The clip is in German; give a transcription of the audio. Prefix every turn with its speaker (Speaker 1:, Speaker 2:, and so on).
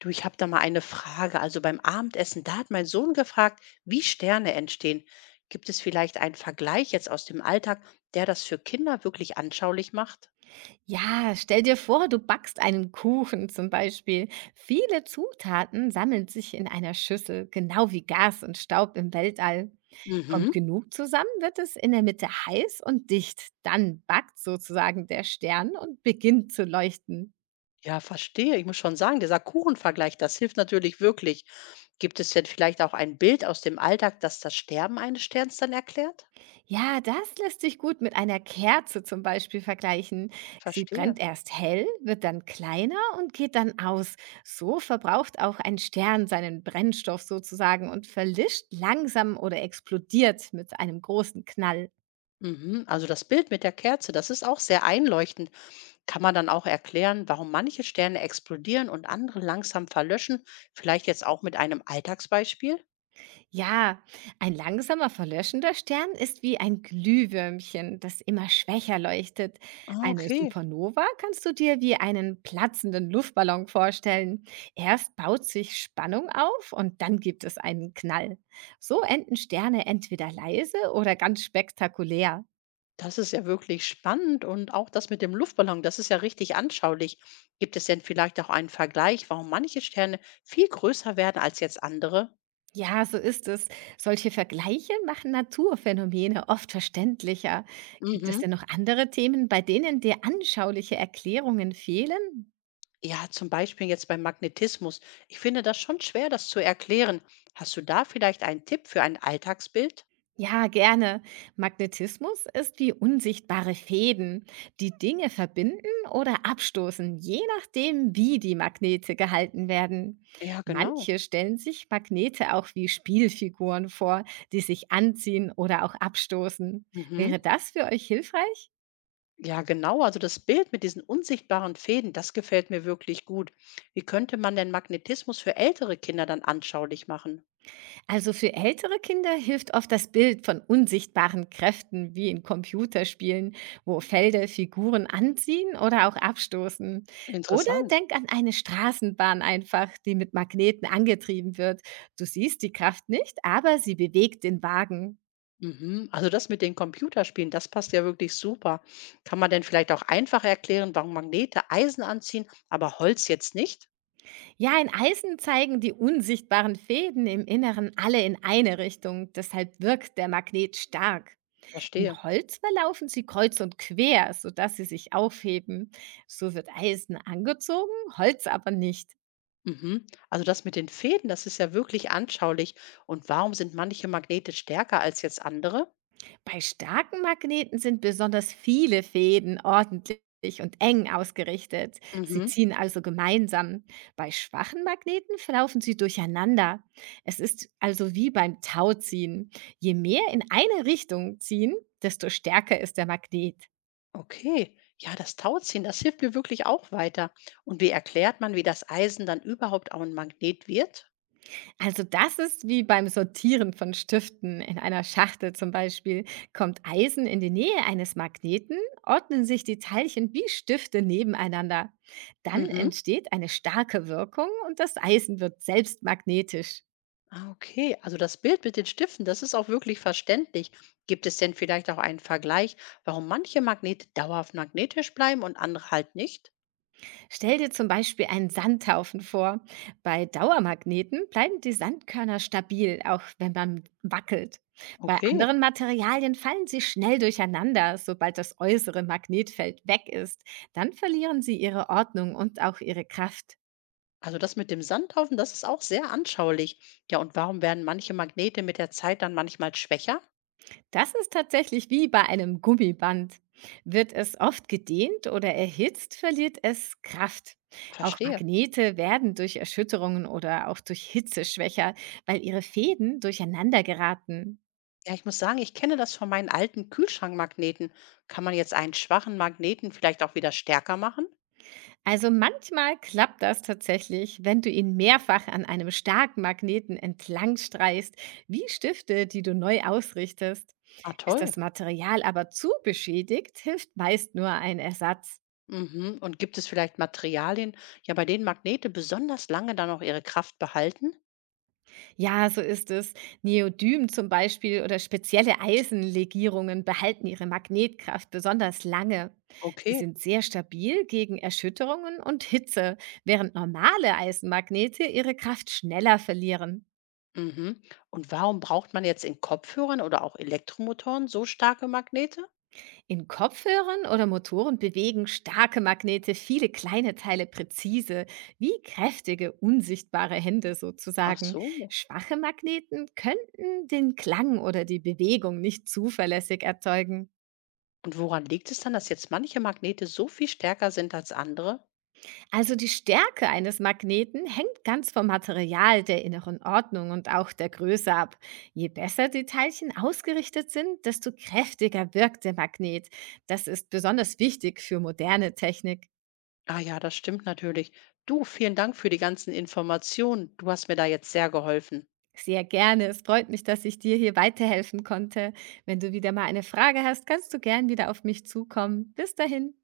Speaker 1: Du, ich habe da mal eine Frage. Also beim Abendessen, da hat mein Sohn gefragt, wie Sterne entstehen. Gibt es vielleicht einen Vergleich jetzt aus dem Alltag, der das für Kinder wirklich anschaulich macht?
Speaker 2: Ja, stell dir vor, du backst einen Kuchen zum Beispiel. Viele Zutaten sammeln sich in einer Schüssel, genau wie Gas und Staub im Weltall. Kommt
Speaker 1: Mhm.
Speaker 2: genug zusammen, wird es in der Mitte heiß und dicht. Dann backt sozusagen der Stern und beginnt zu leuchten.
Speaker 1: Ja, verstehe. Ich muss schon sagen, dieser Kuchenvergleich, das hilft natürlich wirklich. Gibt es denn vielleicht auch ein Bild aus dem Alltag, das das Sterben eines Sterns dann erklärt?
Speaker 2: Ja, das lässt sich gut mit einer Kerze zum Beispiel vergleichen. Sie
Speaker 1: Verstehe.
Speaker 2: brennt erst hell, wird dann kleiner und geht dann aus. So verbraucht auch ein Stern seinen Brennstoff sozusagen und verlischt langsam oder explodiert mit einem großen Knall.
Speaker 1: Mhm. Also das Bild mit der Kerze, das ist auch sehr einleuchtend. Kann man dann auch erklären, warum manche Sterne explodieren und andere langsam verlöschen? Vielleicht jetzt auch mit einem Alltagsbeispiel?
Speaker 2: Ja, ein langsamer verlöschender Stern ist wie ein Glühwürmchen, das immer schwächer leuchtet.
Speaker 1: Ah,
Speaker 2: Eine
Speaker 1: okay.
Speaker 2: Supernova kannst du dir wie einen platzenden Luftballon vorstellen. Erst baut sich Spannung auf und dann gibt es einen Knall. So enden Sterne entweder leise oder ganz spektakulär.
Speaker 1: Das ist ja wirklich spannend und auch das mit dem Luftballon, das ist ja richtig anschaulich. Gibt es denn vielleicht auch einen Vergleich, warum manche Sterne viel größer werden als jetzt andere?
Speaker 2: Ja, so ist es. Solche Vergleiche machen Naturphänomene oft verständlicher. Gibt es
Speaker 1: Mhm.
Speaker 2: denn noch andere Themen, bei denen dir anschauliche Erklärungen fehlen?
Speaker 1: Ja, zum Beispiel jetzt beim Magnetismus. Ich finde das schon schwer, das zu erklären. Hast du da vielleicht einen Tipp für ein Alltagsbild?
Speaker 2: Ja, gerne. Magnetismus ist wie unsichtbare Fäden, die Dinge verbinden oder abstoßen, je nachdem, wie die Magnete gehalten werden.
Speaker 1: Ja,
Speaker 2: Manche
Speaker 1: genau.
Speaker 2: stellen sich Magnete auch wie Spielfiguren vor, die sich anziehen oder auch abstoßen.
Speaker 1: Mhm.
Speaker 2: Wäre das für euch hilfreich?
Speaker 1: Ja, genau. Also das Bild mit diesen unsichtbaren Fäden, das gefällt mir wirklich gut. Wie könnte man denn Magnetismus für ältere Kinder dann anschaulich machen?
Speaker 2: Also für ältere Kinder hilft oft das Bild von unsichtbaren Kräften wie in Computerspielen, wo Felder Figuren anziehen oder auch abstoßen. Oder
Speaker 1: Interessant.
Speaker 2: denk an eine Straßenbahn einfach, die mit Magneten angetrieben wird. Du siehst die Kraft nicht, aber sie bewegt den Wagen.
Speaker 1: Mhm. Also das mit den Computerspielen, das passt ja wirklich super. Kann man denn vielleicht auch einfach erklären, warum Magnete Eisen anziehen, aber Holz jetzt nicht?
Speaker 2: Ja, in Eisen zeigen die unsichtbaren Fäden im Inneren alle in eine Richtung, deshalb wirkt der Magnet stark. In
Speaker 1: Verstehe.
Speaker 2: Holz verlaufen sie kreuz und quer, sodass sie sich aufheben. So wird Eisen angezogen, Holz aber nicht.
Speaker 1: Mhm. Also das mit den Fäden, das ist ja wirklich anschaulich. Und warum sind manche Magnete stärker als jetzt andere?
Speaker 2: Bei starken Magneten sind besonders viele Fäden ordentlich und eng ausgerichtet. Sie
Speaker 1: Mhm.
Speaker 2: ziehen also gemeinsam. Bei schwachen Magneten verlaufen sie durcheinander. Es ist also wie beim Tauziehen. Je mehr in eine Richtung ziehen, desto stärker ist der Magnet.
Speaker 1: Okay, ja, das Tauziehen, das hilft mir wirklich auch weiter. Und wie erklärt man, wie das Eisen dann überhaupt auch ein Magnet wird?
Speaker 2: Also das ist wie beim Sortieren von Stiften in einer Schachtel zum Beispiel. Kommt Eisen in die Nähe eines Magneten, ordnen sich die Teilchen wie Stifte nebeneinander. Dann
Speaker 1: Mhm.
Speaker 2: entsteht eine starke Wirkung und das Eisen wird selbst magnetisch.
Speaker 1: Ah, okay, also das Bild mit den Stiften, das ist auch wirklich verständlich. Gibt es denn vielleicht auch einen Vergleich, warum manche Magnete dauerhaft magnetisch bleiben und andere halt nicht?
Speaker 2: Stell dir zum Beispiel einen Sandhaufen vor. Bei Dauermagneten bleiben die Sandkörner stabil, auch wenn man wackelt. Bei
Speaker 1: Okay,
Speaker 2: anderen Materialien fallen sie schnell durcheinander, sobald das äußere Magnetfeld weg ist. Dann verlieren sie ihre Ordnung und auch ihre Kraft.
Speaker 1: also das mit dem Sandhaufen, das ist auch sehr anschaulich. Ja, und warum werden manche Magnete mit der Zeit dann manchmal schwächer?
Speaker 2: Das ist tatsächlich wie bei einem Gummiband. Wird es oft gedehnt oder erhitzt, verliert es Kraft. Auch
Speaker 1: Verstehe.
Speaker 2: Magnete werden durch Erschütterungen oder auch durch Hitze schwächer, weil ihre Fäden durcheinander geraten.
Speaker 1: Ja, ich muss sagen, ich kenne das von meinen alten Kühlschrankmagneten. Kann man jetzt einen schwachen Magneten vielleicht auch wieder stärker machen?
Speaker 2: Also manchmal klappt das tatsächlich, wenn du ihn mehrfach an einem starken Magneten entlang streichst, wie Stifte, die du neu ausrichtest.
Speaker 1: Ah,
Speaker 2: Ist
Speaker 1: toll.
Speaker 2: das Material aber zu beschädigt, hilft meist nur ein Ersatz.
Speaker 1: Mhm. Und gibt es vielleicht Materialien, ja, bei denen Magnete besonders lange dann auch ihre Kraft behalten?
Speaker 2: Ja, so ist es. Neodym zum Beispiel oder spezielle Eisenlegierungen behalten ihre Magnetkraft besonders lange. Sie
Speaker 1: Okay.
Speaker 2: sind sehr stabil gegen Erschütterungen und Hitze, während normale Eisenmagnete ihre Kraft schneller verlieren.
Speaker 1: Mhm. Und warum braucht man jetzt in Kopfhörern oder auch Elektromotoren so starke Magnete?
Speaker 2: In Kopfhörern oder Motoren bewegen starke Magnete viele kleine Teile präzise, wie kräftige, unsichtbare Hände
Speaker 1: Ach
Speaker 2: sozusagen.
Speaker 1: so.
Speaker 2: Schwache Magneten könnten den Klang oder die Bewegung nicht zuverlässig erzeugen.
Speaker 1: Und woran liegt es dann, dass jetzt manche Magnete so viel stärker sind als andere?
Speaker 2: Also die Stärke eines Magneten hängt ganz vom Material, der inneren Ordnung und auch der Größe ab. Je besser die Teilchen ausgerichtet sind, desto kräftiger wirkt der Magnet. Das ist besonders wichtig für moderne Technik.
Speaker 1: Ah ja, das stimmt natürlich. Du, vielen Dank für die ganzen Informationen. Du hast mir da jetzt sehr geholfen.
Speaker 2: Sehr gerne. Es freut mich, dass ich dir hier weiterhelfen konnte. Wenn du wieder mal eine Frage hast, kannst du gern wieder auf mich zukommen. Bis dahin.